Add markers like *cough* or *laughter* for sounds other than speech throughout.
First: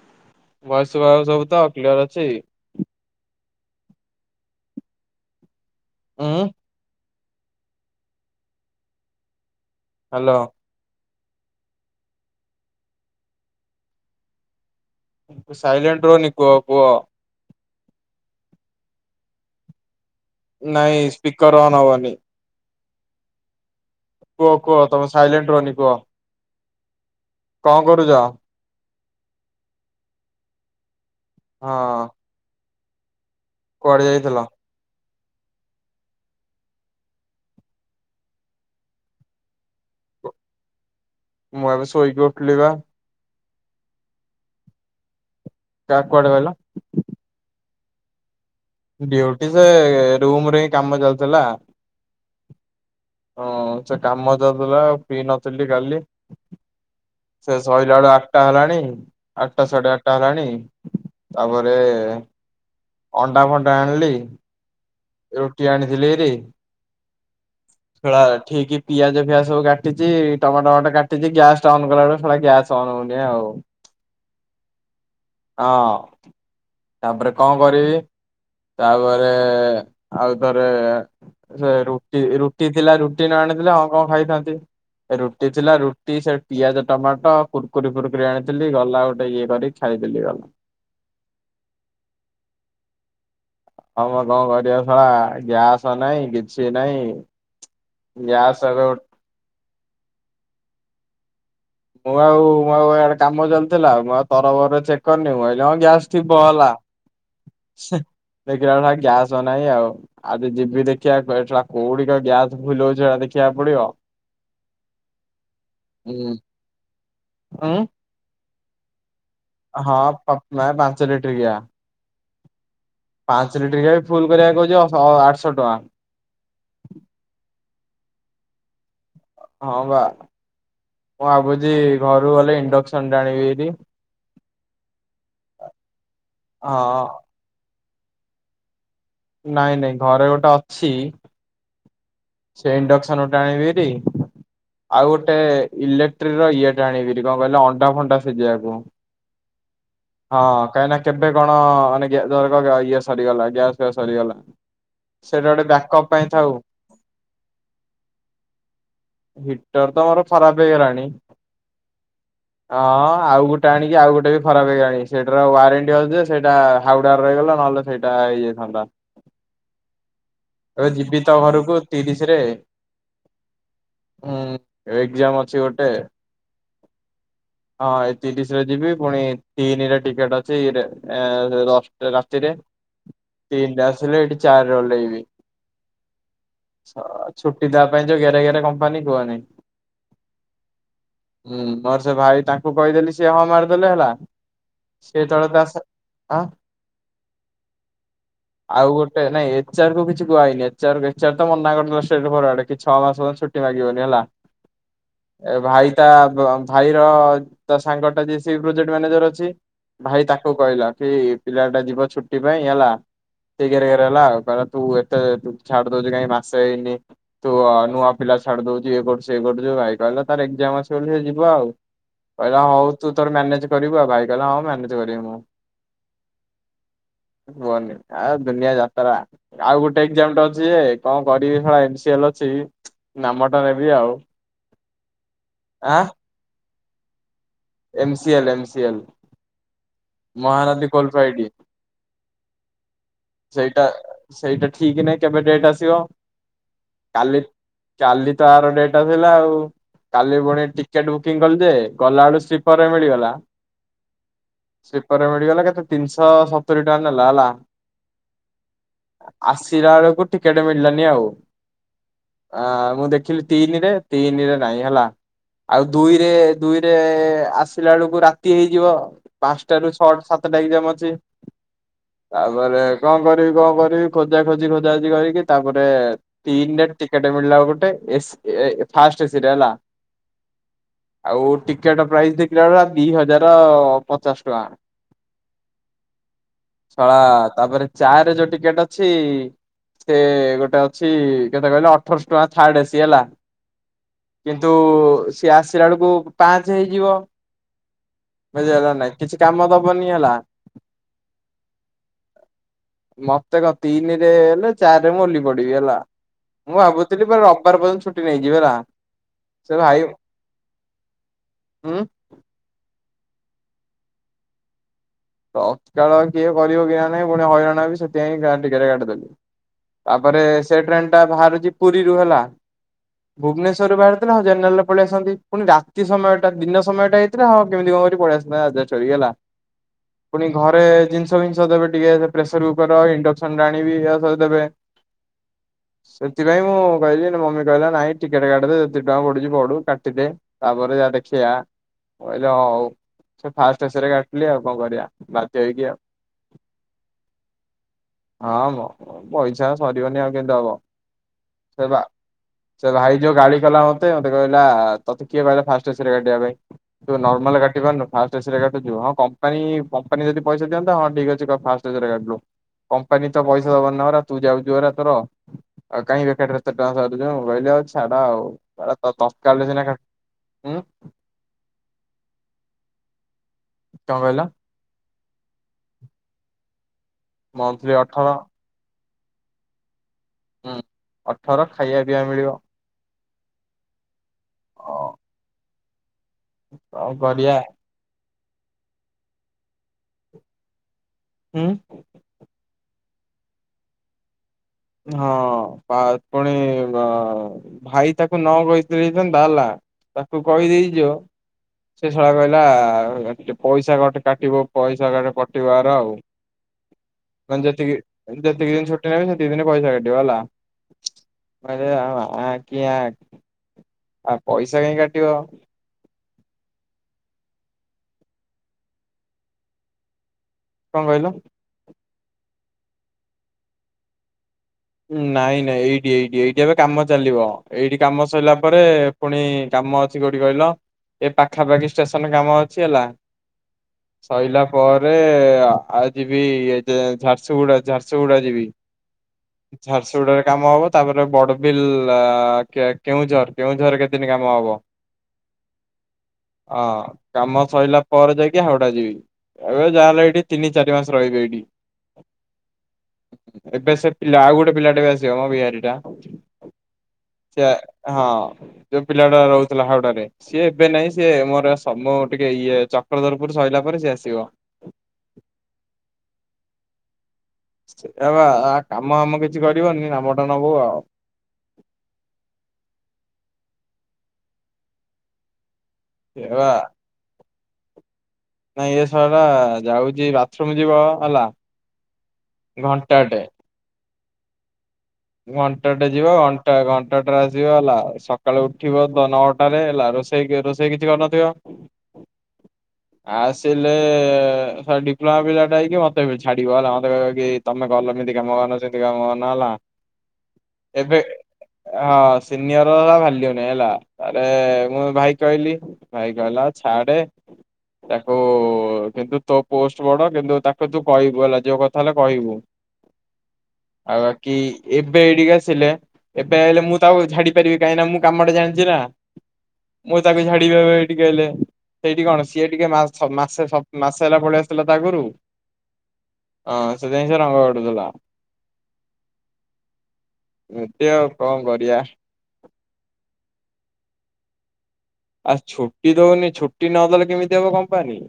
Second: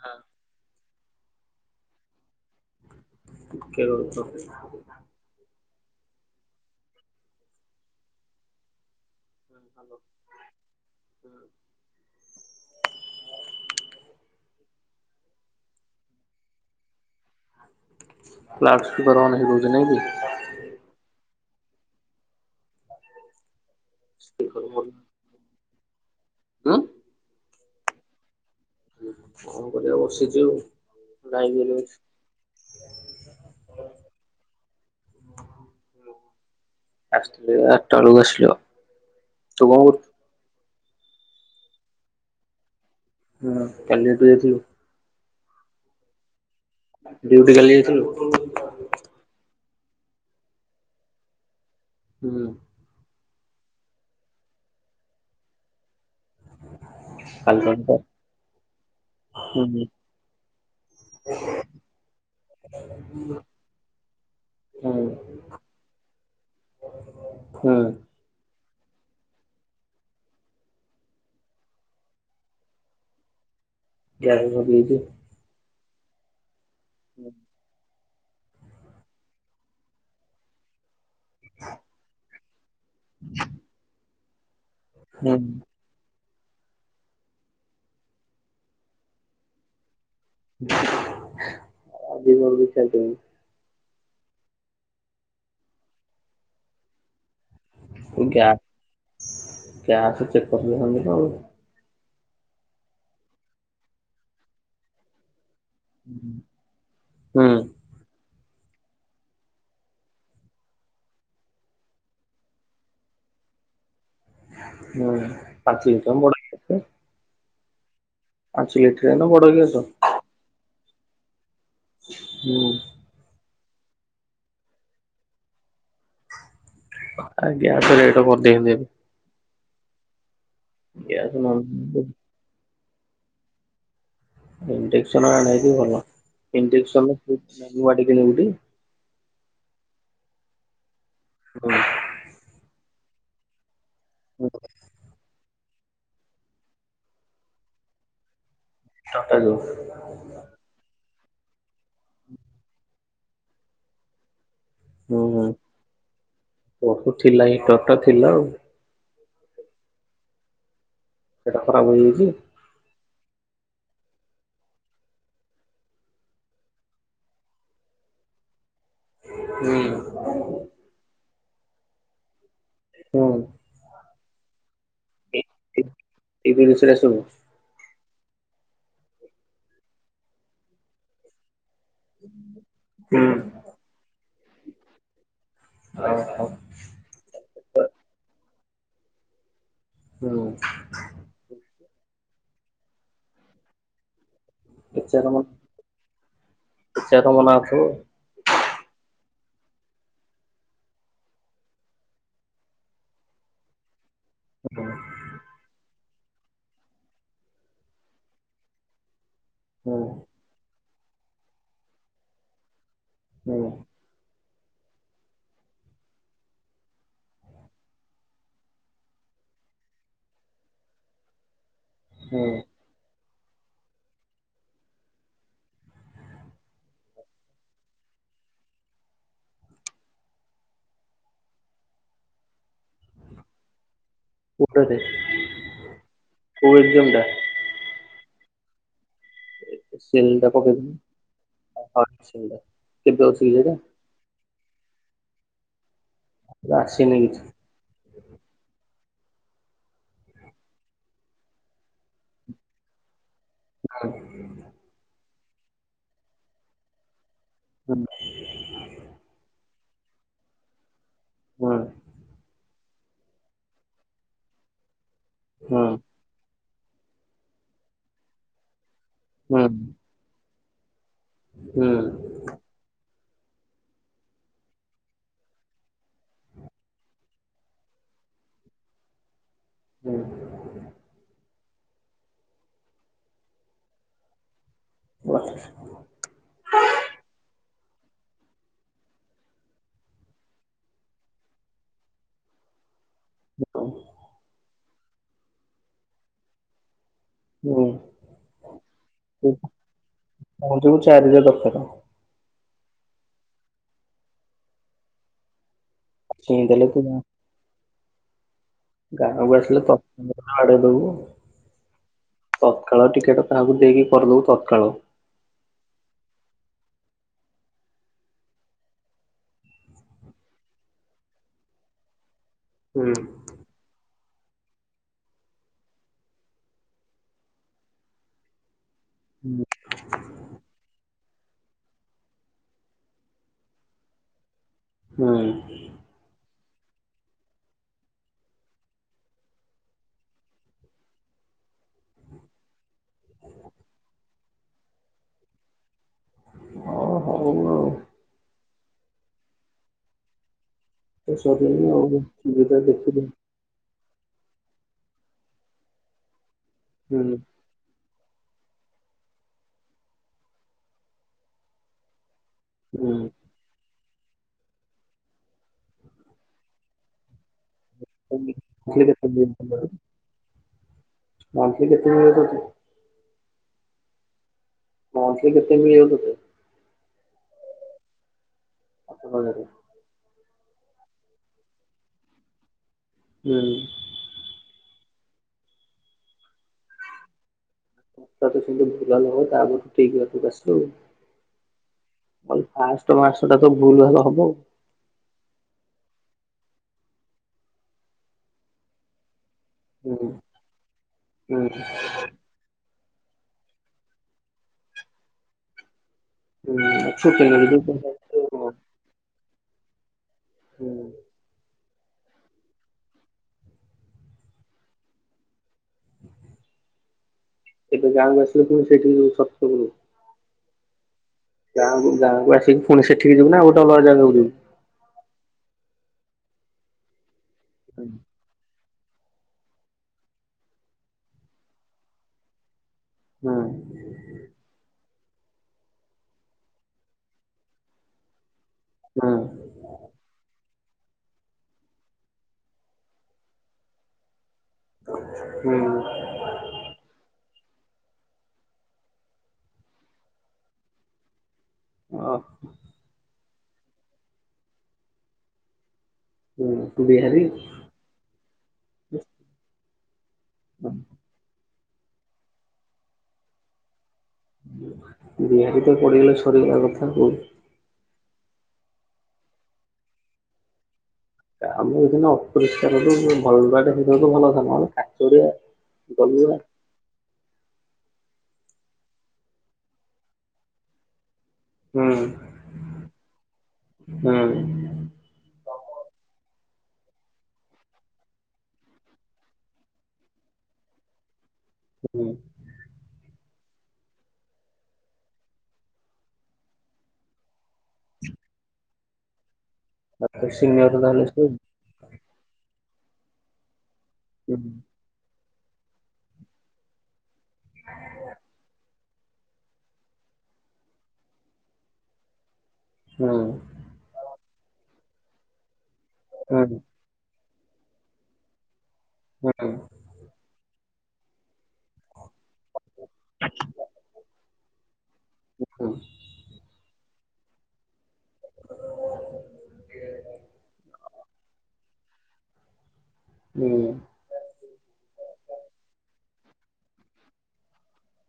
ହଁ। ଭୟସ ଶୁଭା ଯାଉଚି ସବୁ ତ କ୍ଲିୟର ଅଛି? *unintelligible* ହଁ ହଁ। ହୁଁ ହ୍ୟାଲୋ। *inaudible* ସାଇଲଣ୍ଟ ରୁହନୀ କୁହ କୁହ। ଲାଉଡ୍ ସ୍ପିକର୍ ଅନ୍ ହେଇ *unintelligible* ନାଇଁ ସ୍ପିକର୍ ଅନ୍ ହବନି। କୁହ କୁହ ତମେ ସାଇଲେଣ୍ଟ ରହନି କୁହ। ହୁଁ। କଣ କରୁଚ? କଣ କରିବା ବସିଛୁ, ଯାଇଥିଲୁ। ହଁ କୁଆଡେ ଯାଇଥିଲା? ଆଠଟା ବେଳକୁ ଆସିଲୁ, ତୁ କଣ କର ମୁଁ ଏବେ ଶୋଇକି ଉଠିଲି ବା। ହଁ କାଲି ପା ତୁ ଯାଇଥିଲୁ? କାଇଁ କୁଆଡ଼େ କହି ଡୁଟି କାଲି ଯାଇଥିଲୁ? ଡୁଟି ସେ ରୁମ ରେ ହିଁ କାମ ଚାଲିଥିଲା। ହୁଁ। ହଁ ସେ କାମ ଚାଲିଥିଲା ଆଉ ପିଇ ନଥିଲି କାଲି ସେ କାଲି ସରିଲା ତ ବେଳୁ ଆଠଟା ହେଲାଣି, ଆଠଟା ହୁଁ ସାଢେ ଆଠଟା ହେଲାଣି। ତାପରେ ଅଣ୍ଡା ଫଣ୍ଡ ସେ ହୁଁ ରୋଟି ଆଣି ଥିଲି ହେରି ହୁଁ ସେଳା ଠିକି ପିଆଜ ଫିଆଜ ସବୁ କାଟିଚି, ଟମାଟ ଫମାଟୋ କାଟିଚି ଗ୍ୟାସ ଟା ଅନ୍ କଲା ବେଳକୁ ଶଳା ଗ୍ୟାସ ଟା ଅନ୍ ହଉନି ଆଉ। ଗ୍ୟାସ ସରିଯାଇଚି। ହଁ ତାପରେ କଣ କରିବି, ତାପରେ ଆଉ ଥରେ ସେ ରୁଟି ଥିଲା, ରୁଟି ନ ଆଣିଥିଲେ ଆଉ କଣ ଖାଇଥାନ୍ତି। ହୁଁ ରୁଟି ଥିଲା, ରୁଟି ସେ ପିଆଜ, ଟମାଟୋ, କୁର୍କୁରି ଫୁୁରକୁରି, ଆଣିଥିଲି ଗଲା ଗୋଟେ ଇଏ କରି ଖାଇଲି ଆଜି ଜଲଦି ଖାଇଦେଲି। ଆମ, କଣ କରିବା ଶଳା ଗ୍ୟାସ ନା ହିଁ କିଛି ନାହିଁ। ଗ୍ୟା ଗ୍ୟାସ ଏବେ ଗ୍ୟାସ ଚେକ୍ କରିଦେଇଥାନ୍ତ ତ ଆଉ ମୁଁ ଆଉ ମୁଁ ଇଆଡେ କାମ ଚାଲୁଥିଲା, ମୁଁ ଆଉ ତରବରରେ ଚେକ୍ କରିନି ମୁଁ ଆ ହଁ ଗ୍ୟାସ ଠିପ ହେଲା। ହୁଁ ଦେଖିଲା ବେଳକୁ ଭାଇ ଗ୍ୟାସ ନାହିଁ ଆଉ, ଆଉ ଜ ଯିବି ଦେଖିବା ଏ ଏ ଟା କୋଉଠି କଣ ଗ୍ୟାସ ଫୁଲ୍ ହଉଛି! ! ! ! ! ! ! ! ! ! ଦେଖିବା। ଆକୁ ପଡ଼ିବ। ହୁଁ ପାଞ୍ଚ ଲିଟିରିଆ ବଡ ଗ୍ୟାସ। ଉଁ। ପାଞ୍ଚ ଲିଟ୍ରିଆ ନା ବଡ ଗ୍ୟାସ। ହଁ ପା ମା- ପାଞ୍ଚ ଲିଟ୍ରିକିଆ। ହୁଁ। ଦି ଘାଇ ଫୁଲ କରିବାକୁ କହୁଛି ଅ-ସ ଆଠଶହ ଟଙ୍କା। ଆଜ୍ଞା ସେ ରେଟ କରିଦେଇଛନ୍ତି ଏବେ। ହଁ ବା ମୁଁ ଗ୍ୟାସ୍ ଭାବୁଛି ନହେଲେ ଘରୁକୁ ଗଲେ ଇଣ୍ଡକ୍ସନ ଟା ଆଣିବି ହେରି। ଇଣ୍ଡେକସନ ଆଣିବୁ ଯଦି ଭଲ ହଁ ଇଣ୍ଡେକସନ ନୂଆ ଟେ କିଣିବୁ ଟି। ନାଇଁ ନାଇଁ ଘରେ ଗୋଟେ ଅଛି। ହୁଁ। ଇଣ୍ଡକ୍ସନ ଗୋଟା ଆଣିବିରି ଆଉ ଗୋଟେ। ଇଲେକ୍ଟ୍ରି ର ଇଏ ଟା ଆଣିବି ହାରି କଣ କହିଲ ଅଣ୍ଡା ଫଣ୍ଡା ସିଜେଇଆକୁ। ହିଟର ଟା ଯୋଉ। କାହିଁକି ନା କେବେ କଣ ମାନେ ଗ୍ୟା ଧର କ ଇଏ ସରିଗଲା ଗ୍ୟାସ୍ ଫ୍ୟାସ୍ ସରିଗଲା। ହୁଁ ସେଟା ହୁଁ ଗୋଟେ ବ୍ୟାକଅପ୍ ପାଇଁ ଥାଉ। ବହୁତ ଥିଲା ହିଟର ଟା ଥିଲା ଆଉ। ହିଟର ତ ଆମର ଖରାପ ହେଇଗଲାଣି। ସେଇଟା ଖରାପ ହେଇଯାଇଛି। ହଁ ଆଉ ଗୋଟେ ଆଣିକି ଆଉ ଗୋଟେ ବି ଖରାପ ହେଇଗଲାଣି ସେଇଟାର ୱାରେଣ୍ଟି ଅଛି ଯେ ସେଇଟା ହାଉଡା ରେ ରହିଗଲା ନହେଲେ ସେଇଟା। ହେଇ ଯାଇଥନ୍ତା। ହୁଁ। ଯିବି ତ ଘରକୁ ତିରିଶ ରେ। ହୁଁ। ହୁଁ ଏକଜାମ୍ ଅଛି ଗୋଟେ ଏଇ ସେଟା ସବୁ ହଁ। ତିରିଶି ରେ ଯିବି ପୁଣି ତିନିରେ ଟିକେଟ୍ ଅଛି ରେ ର ରାତିରେ ହୁଁ। ତିନିରେ ଆସିଲେ ଏଠି ଚାରିରେ ଓଲେଇବି। *unintelligible* ! ! ! ! ! ! ! ! ! ! ଛୁଟି ଦେବା ପାଇଁ ଯୋଉ ଗେରେ ଗେରେ କମ୍ପାନୀ କୁହନିଁ। ହୁଁ। ମୋର ସେ ଭାଇ ତାଙ୍କୁ କହିଦେଲି ସିଏ ହଁ ମାରିଦେଲେ ହେଲା। ସେ ଏଚାର ତଳେ ତା ସ ଆଁ ଏଚାର ମନା ହଉଥିବ ଆଉ ଗୋଟେ। ନାଇଁ ଏଚ ଆର କୁ କିଛି କୁହା ହେଇନି ଏଚଆର ଫେଚ୍ଆର। ତ ମନା କରିଦେଲେ ଷ୍ଟେଟ ଫରୱାର୍ଡ କି ଛଅ ମାସ ପର୍ଯ୍ୟନ୍ତ ଛୁଟି ମାଗିବନି ହେଲା ହୁଁ ଏ ଭାଇ। ତା ଭାଇର ତା ସାଙ୍ଗଟା ଯେ ସେ ପ୍ରୋଜେକ୍ଟ ମ୍ୟାନେଜର ଅଛି ଭାଇ ହୁଁ ତାକୁ କହିଲା। ସେ ପିଲାଟା ଯିବ ଛୁଟି ପାଇଁ ହେଲା ସେ ଗେରେ ଗେରେ ହେଲା ଆଉ। ତୁ ଏତେ ତୁ ଛାଡି ଦଉଚୁ କାଇଁ। ମାସେ ହେଇନି ତୁ ନୂଆ ପିଲା ଛାଡି ଦଉଚୁ ଇଏ କରୁଛୁ ସିଏ କରୁଛୁ ଭାଇ କହିଲା ତାର ଏକଜାମ୍ ଅଛି ବୋଲି ସେ। ଯିବ ଆଉ ହୁଁ କହିଲା ହଉ ତୁ। ତୋର ମ୍ୟାନେଜ୍ କରିବୁ ଆଉ ଭାଇ କହିଲା ହଉ ମ୍ୟାନେଜ କରିବି ମୁଁ। କୁଅନି ଆଉ ଦୁନିଆ ଯାତରା ଆଉ ଗୋଟେ ଏକଜାମ ଟେ ଅଛି ଯେ। କଣ କରିବି ଶଳା ଏନ ସି ଏଲ ଅଛି ନାମ ଟା ନେବି ଆଉ। କୋଉଟା ବେ ଆଁ କୋଉ ଏକଜାମ ଟା। M C L M C L cell ଟା ମହାନଦୀ ପକେଇଥିଲି କୋଲ ଫ୍ରାଇଡି। ହଁ ସେଲ୍ ଟା। କେବେ ଅଛି କି ସେଇଟା ସେଇଟା ଠିକ ନାଇଁ। କେବେ ଡେଟ ଆସିବ ଆସିନି କାଲି କିଛି କାଲି ତ ଆର ଡେଟ। ଟା ଥିଲା ଆଉ କାଲି ପୁଣି ଟିକେଟ ବୁକିଂ କଲି ଯେ ଗଲା ବେଳୁ ସ୍ଲିପର ରେ ମିଳିଗଲା। ସ୍ଲିପର ମିଳିଗଲା କେତେ ତିନିଶହ ସତୁରି ଟଙ୍କା ନେଲା ହେଲା *unintelligible* ଚିରା ବେଳକୁ ଟିକେଟ ମିଳିଲାନି ଆଉ। ହୁଁ ଆଉ ମୁଁ ଦେଖିଲି ତିନିରେ ତିନିରେ ନାଇଁ ହେଲା ଆଉ ଦୁଇରେ ଦୁଇରେ ଆସିଲା ବେଳକୁ ରାତି ହେଇଯିବ ପାଞ୍ଚଟା ରୁ ଛଟା ସାତଟା ଏକ୍ସାମ ଅଛି। ତାପରେ କଣ କରିବି କଣ କରିବି ଖୋଜା ଖୋଜି ଖୋଜା ଖୋଜି କରିକି ତାପରେ ତିନ ଡେଟ ଟିକେଟ ମିଳିଲା ଗୋଟେ। ଏସ ଏ ଫାଷ୍ଟ ସିଟ୍ ହେଲା। ହୁଁ। ଆଉ ଟିକେଟ ପ୍ରାଇସ୍ ଦେଖିଲା ବେଳକୁ ଦି ହଜାର ପଚାଶ ଟଙ୍କା। ଶଳା ତା ପରେ। ଚାରି ରେ ଯୋଉ ଟିକେଟ ଅଛି ସେ ଗୋଟେ ଅଛି କେତେ କହିଲ ଅଠର ଶହ ଟଙ୍କା ଥାର୍ଡ ଏସି। ହେଲା କିନ୍ତୁ ସିଏ ଆସିଲା ବେଳକୁ ପାଞ୍ଚ ହେଇଯିବ। ହଁ। ବୁଝିହେଲା ନା ନାଇଁ କିଛି କାମ ଦବନି ହେଲା। ଚାରିରେ ଦରକାର। ମତେ କଣ ତିନିରେ ହେଲେ ଚାରିରେ ମୁଁ ଓଲୀ ପଡିବି ହେଲା। ମୁଁ ଛିଇଁଦେଲେ ତୁ ଭାବୁଥିଲି ପା ରବିବାର ପର୍ଯ୍ୟନ୍ତ ଛୁଟି ନେଇଯିବି ହେଲା। ଗାଁକୁ ଆସିଲେ ତ ହାର୍ଡ ଦବୁ। ହୁଁ। ଶଳା ଟିକେଟ କାହାକୁ ଦେଇକି କରିଦବୁ ତତ୍କାଳ। ତତ୍କାଳ କିଏ କରିବ କି ନା ନାଇଁ ପୁଣି ହଇରାଣ ହେବି ସେଥିପାଇଁ ଗାଁ ଟିକେଟ କାଟିଦେଲି ତାପରେ ସେ ଟ୍ରେନ ଟା ବାହାରୁଛି ପୁରୀରୁୁ ହେଲା। ହୁଁ। ଭୁବନେଶ୍ୱରରୁ ବାହାରିଥିଲେ ହଁ ଜେନରାଲରେ ପଳେଇ ଆସିଥାନ୍ତି ପୁଣି ରାତି ସମୟଟା ଦିନ ସମୟଟା ହେଇଥିଲେ ହଁ କେମିତି କଣ କରି ପଳେଇ ଆସିଥାନ୍ତି। ଚରିଗଲା ପୁଣି ଘରେ ଜିନିଷ ଫିନିଷ ଦେବେ ଟିକେ ପ୍ରେସର କୁକର ଇଣ୍ଡକ୍ସନ ଟା ଆାଣିବି ଆଉ ସବୁ ଦେବେ ହଁ। ସେଥିପାଇଁ ମୁଁ କହିଲି ମମି କହିଲା ନାଇଁ ଟିକେଟ କାଟିଦେ ଯେତିକି ଟଙ୍କା ପଡୁଛି ପଡୁ କାଟିଦେ ତାପରେ। ଦେଖିଆ କହିଲ ହଁ ହଉ ସେ ଫାଷ୍ଟ ଶେଷରେ କାଟିଲି ଆଉ କଣ କରିବା ବାଧ୍ୟ ହେଇକି ଆଉ। ହଁ ହଉ ଆଉ। ହଁ ମ ପଇସା ସରିବନି ଆଉ କେମିତି ହବ। ତ ସରିଗଲା ସେପା ଆଉ। ସୁବିଧା ସେ ଭାଇ ଦେଖିଲୁ। ଯୋଉ ଗାଳି କଲା ମତେ ସେ କହିଲା ତତେ କିଏ କହିଲା ଫାଷ୍ଟ ଏସିରେ କାଟିବା ପାଇଁ ତୁ ହୁଁ, ନର୍ମାଲରେ କରିପାରୁନୁ ଫାଷ୍ଟ ଏସି ରେ କାଟୁଚୁ। ହଁ କମ୍ପାନୀ କମ୍ପାନୀ ଯଦି ପଇସା ଦିଅନ୍ତା ହଁ ଠିକ ଅଛି କ ଫାଷ୍ଟ ଗାଡ଼ି। ହୁଁ। କମ୍ପାନୀ ତ ପଇସା ଦବନିନା ପରା ତୁ ଯାଉଛୁ ପରା ତୋର ଆଉ କାଇଁ ବେକାରଟାରେ ଏତେ ଟଙ୍କା ସାରୁଛୁ ମୋବାଇଲ। ତ ଛାଡ ଆଉ ବାଳ ମନ୍ଥଲି କେତେ ମିଳେ ତତ୍କାଳରେ ତୋତେ? ସିନା କରିଥା ମନ୍ଥଲି କେତେ ମିଳୁଛି। କଣ କହିଲ। ମନ୍ଥଲୀ କେତେ ମିଳୁଛି? ମନ୍ଥଲି ଅଠର। ଆପ ବରେ ହୁଁ ଅଠର ଖାଇବା ପିଇବା ମିଳିବ। ହୁଁ ଅ କଣ କରିବା। *unintelligible* ତମ ମାସଟା ତ ହୁଁ ଭୁଲ ଭାଲ ହବ ଆଉ। ହଁ ପା ପୁଣି ଭାଇ ତାକୁ ନ କହିଥିଲେ ହେଇଥାନ୍ତା ହେଲା। ହୁଁ ତାକୁ କହିଦେଇଚ ହୁଁ ସେ ଶଳା କହିଲା ଆ ପଇସା କଟି କାଟିବ ପଇସା କଟିବ ୟାର ଆଉ। ହୁଁ ସେକେଣ୍ଡରେ ମାନେ ଯୋଉ ଯେତିକି ପଇସା ଆସିବ ଯେତିକି ହୁଁ ଦିନ ଛୁଟି ନେବି ହେ ଆ! ! ! ! ! ! ! ! ! ! ପଇସା କାଇଁ କାଟିିବ? ଏବେ ଗାଁ ଆସିଲେ ପୁଣି ସେଇଠି ଯ ସତରୁ କଣ କହିଲ? ଗାଁକୁ ଗାଁକୁ ଆସିକି ପୁଣି ସେଠିକି ଯିବୁ ନା ଆଉ ଗୋଟେ ଅଲଗା ଜାଗାକୁ ଯିବୁ? ନାଇଁ ନାଇଁ ଏଇଠି ଏଇଠି ଏଇଠି ଏବେ କାମ ଚାଲିବ ଏଇଠି ହୁଁ କାମ ସରିଲା ପରେ ରେ ପୁଣି କାମ ଅଛି କୋଉଠି କହିଲ ଏ ପାଖାପାଖି ଷ୍ଟେସନ କାମ ଅଛି ହେଲା ହୁଁ ସଇଲା ପରେ ରେ ଆଉ ଯିବି ଝାରସୁଗୁଡା ଝାରସୁଗୁଡା ଯିବି। ହଁ। ଝାରସୁଗୁଡାରେ କାମ ହବ ତାପରେ ବଡ଼ବିଲ୍ଲା କେଉଁଝର କେଉଁଝର କେତେ ଦିନ କାମ ହବ? *inaudible* ହୁଁ। ହଁ କାମ ସରିଲା ପରେ ଯାଇକି ହାଉଡା ଯିବି। ଏବେ ଯାହାହେଲେ ଏଇଠି ତିନି ଚାରି ମାସ ରହିବେ ଏଇଠି। ଓ ହୋ। ଏବେ ସେ ପିଲା ଆଉ ଗୋଟେ ପିଲାଟା ବି ଆସିବ ମୋ ବିହାରୀ ଟା। ହୁଁ। ବିହାରୀ ସେ ହଁ ଯୋଉ ପିଲା ଟା ରହୁଥିଲା ହାଉଡାରେ ସିଏ ଏବେ ନାହିଁ ସିଏ ମୋର ତମ ଟିକେ ଇଏ ଚକ୍ରଧରପୁର ସଇଲା ପରେ ସିଏ ଆସିବ ବିହାରୀ ତ ପଡି ଗଲେ ସରୀ ଗଲା କଥା ଆଉ। ଏ ବା ଆ କାମ ଆମ କିଛି କରିବନି ନାମଟା ନବୁ ଆଉ। ଆମର ଏଦିନ ଅପରିଷ୍କାରୁ ଭଲଟା ସେଇ ଭଲ କଥା ନହେଲେ କାଚଡିଆ ଏ ଗଲୁଆ ବା ନାଇଁ ଏ! ! ! ! ! ! ! ! ! ! ଟା ଯାଉଛି ବାଥରୁମ ଯିବ ହେଲା ହୁଁ ଘଣ୍ଟାଟେ। ହୁଁ। ଘଣ୍ଟାଟେ ଯିବ ଘଣ୍ଟା ଘଣ୍ଟା ଟା ରେ ଆସିବ ହେଲା ସକାଳୁ ଉଠିବ ନଅଟାରେ ହେଲା। ରୋଷେଇ ରୋଷେଇ କିଛି କରିନଥିବ ହୁଁ। ଆସିଲେ ସାର୍ ଡିପ୍ଲୋମା ପିଲାଟା ହେଇକି ମତେ ଏବେ ଛାଡିବ ହେଲା ମତେ କହିବ କି ତମେ ଗଲନି *unintelligible* ହେଲା ଆ ତ ସିନିୟର ଏବେ ତାହେଲେ। ହଁ ସିନିୟର ଭାଲ୍ୟୁ ନାହିଁ ହେଲା ତାପରେ ମୁଁ ଭାଇ କହିଲି ଭାଇ କହିଲା ଛାଡେ ତାକୁ କିନ୍ତୁ ତୋ ପୋଷ୍ଟ ବଡ କିନ୍ତୁ ତାକୁ ତୁ କହିବୁ ହେଲା ଯୋଉ କଥା ହେଲା କହିବୁ। ହୁଁ ଆଉ ବାକି ଏବେ ଏଠିକି ଆସିଲେ ଏବେ ଆଇଲେ ହୁଁ ମୁଁ ତାକୁ ଝାଡିି ପାରିବି କାହିଁକି ନା ମୁଁ କାମଟା ଜାଣିଛି ନା ହୁଁ। ମୁଁ ତାକୁ ଝାଡି ହଲେ ସେଇଠି କଣ ସିଏ ଟିକେ ମାସ ମାସେ ମାସେ ଛ ହେଲା ପଳେଇ ଆସିଥିଲା ତ ଆଗରୁ ହଁ ସେଥିପାଇଁ ସେ ରଙ୍ଗ କାଢୁ ଥିଲା। ଏବେ ଆଉ କଣ କରିବା? ହୁଁ। ଆଉ ଛୁଟି ଦଉନି ଛୁଟି ନଦେଲେ କେମିତି ହବ କମ୍ପାନୀ?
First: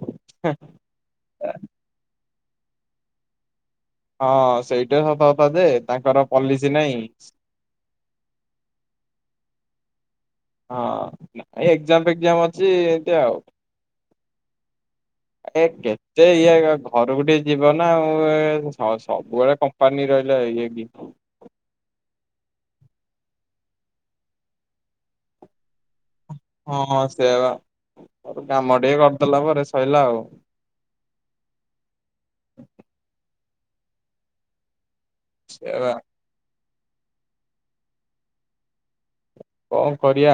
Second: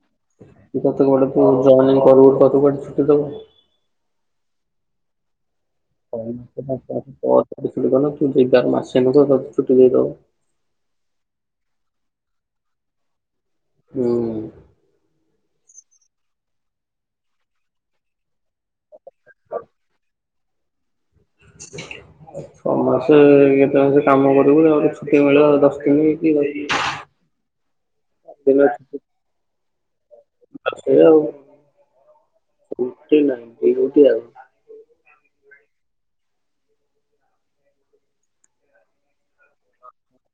ତ ବ ପୁ ଜନିଂ କର କତ ବ ଛୁଟି ଦେବ *unintelligible* *inaudible* ହଁ ସେଇଟା ସତ କଥା ଯେ ତାଙ୍କର ପଲିସି ନାହିଁ। *unintelligible* ମାସେ ଛୁଟି ଦେଇଦବ। ହଁ ଏକ୍ଜାମ ଫେକ୍ଜାମ ଅଛି ଏମତି ଆଉ। ହୁଁ। ଏ କେତେ ଇଏ ଘରକୁ ଟିକେ ଯିବ ନା ଆଉ ସବୁବେଳେ କମ୍ପାନୀ ରହି ଇଏ କି ଛଅ ମାସେ କେତଳେ ମାସ କାମ କରିବୁ *unintelligible* ଛୁଟି ମିଳିବ ଦଶ ଦିନି। ହଁ ହଁ ସେୟାବା। ଉଁ ଉଁ। ସଇଲା ଆଉ। *unintelligible* ସେୟାବା। କଣ କରିବା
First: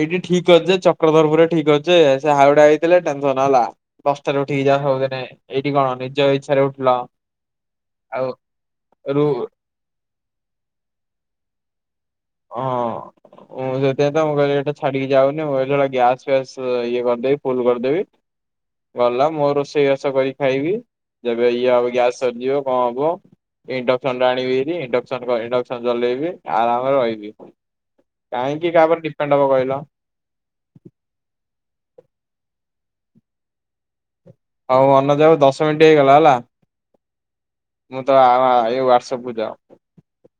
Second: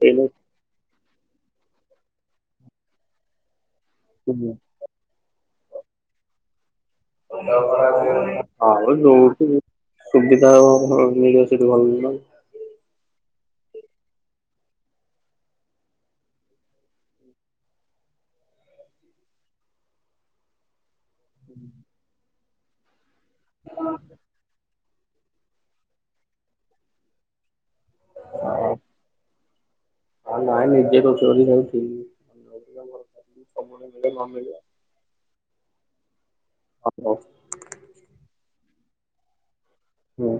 ଏଇଠି ଏଇନେ ହୁଁ, ଠିକ ଅଛି ଚ ଚକ୍ରଧରପୁର ଠିକ ଅଛି ଯେ ସେ ହାଉଡା ହେଇଥିଲେ ଟେନସନ ହେଲା ଦସଟାରେ ଉଠିକି ଜା ସବୁଦିନି ଏଇଠି କଣ ନିଜ ଇଛାରେ ଆଉ ରୁ ଯଉଠି ସୁବିଧା ହବ ମିଳିବ ତୁ ଗଲୁନୁ। ହଁ। ମୁ ସେଥି ପାଈଁ ତ ମୁଁ କିହିଲି ଏଇଟା ଛାଡିକି ଯାଉନି ମୁଁ କହିଲି ଗ୍ୟାସ ପ୍ୟାସ ଇଏ କରିଦେବି ଫୁଲ କରିଦେବି। ଗଲା ମୁଁ ମୋର ରୋଷଇବାସ କରିକି ଖାଇବି। ଯେବେ ଇଏ ହବ ଗ୍ୟାସ ସରିଯିବ କଣ ହବ ଇଣ୍ଡକ୍ସନ ଟା ଆଣିବି ହାରି ଇ ଇଣ୍ଡକ୍ସନ ଚଲେଇବି ଆରାମରେ ରହିବି। କାହିଁକି ଆଉ କାହାପରେ ଡିପେଣ୍ଡ ହବ କହିଲ? ହୁଁ।। *unintelligible* ହଉ ମୋନଜ ବାବୁ ଦଶ ମିନିଟ ହେଇଗଲା ହେଲା ହଁ, ମୁଁ ତ ଆ ଆ ସବୁ ଯାଅ। ହଁ।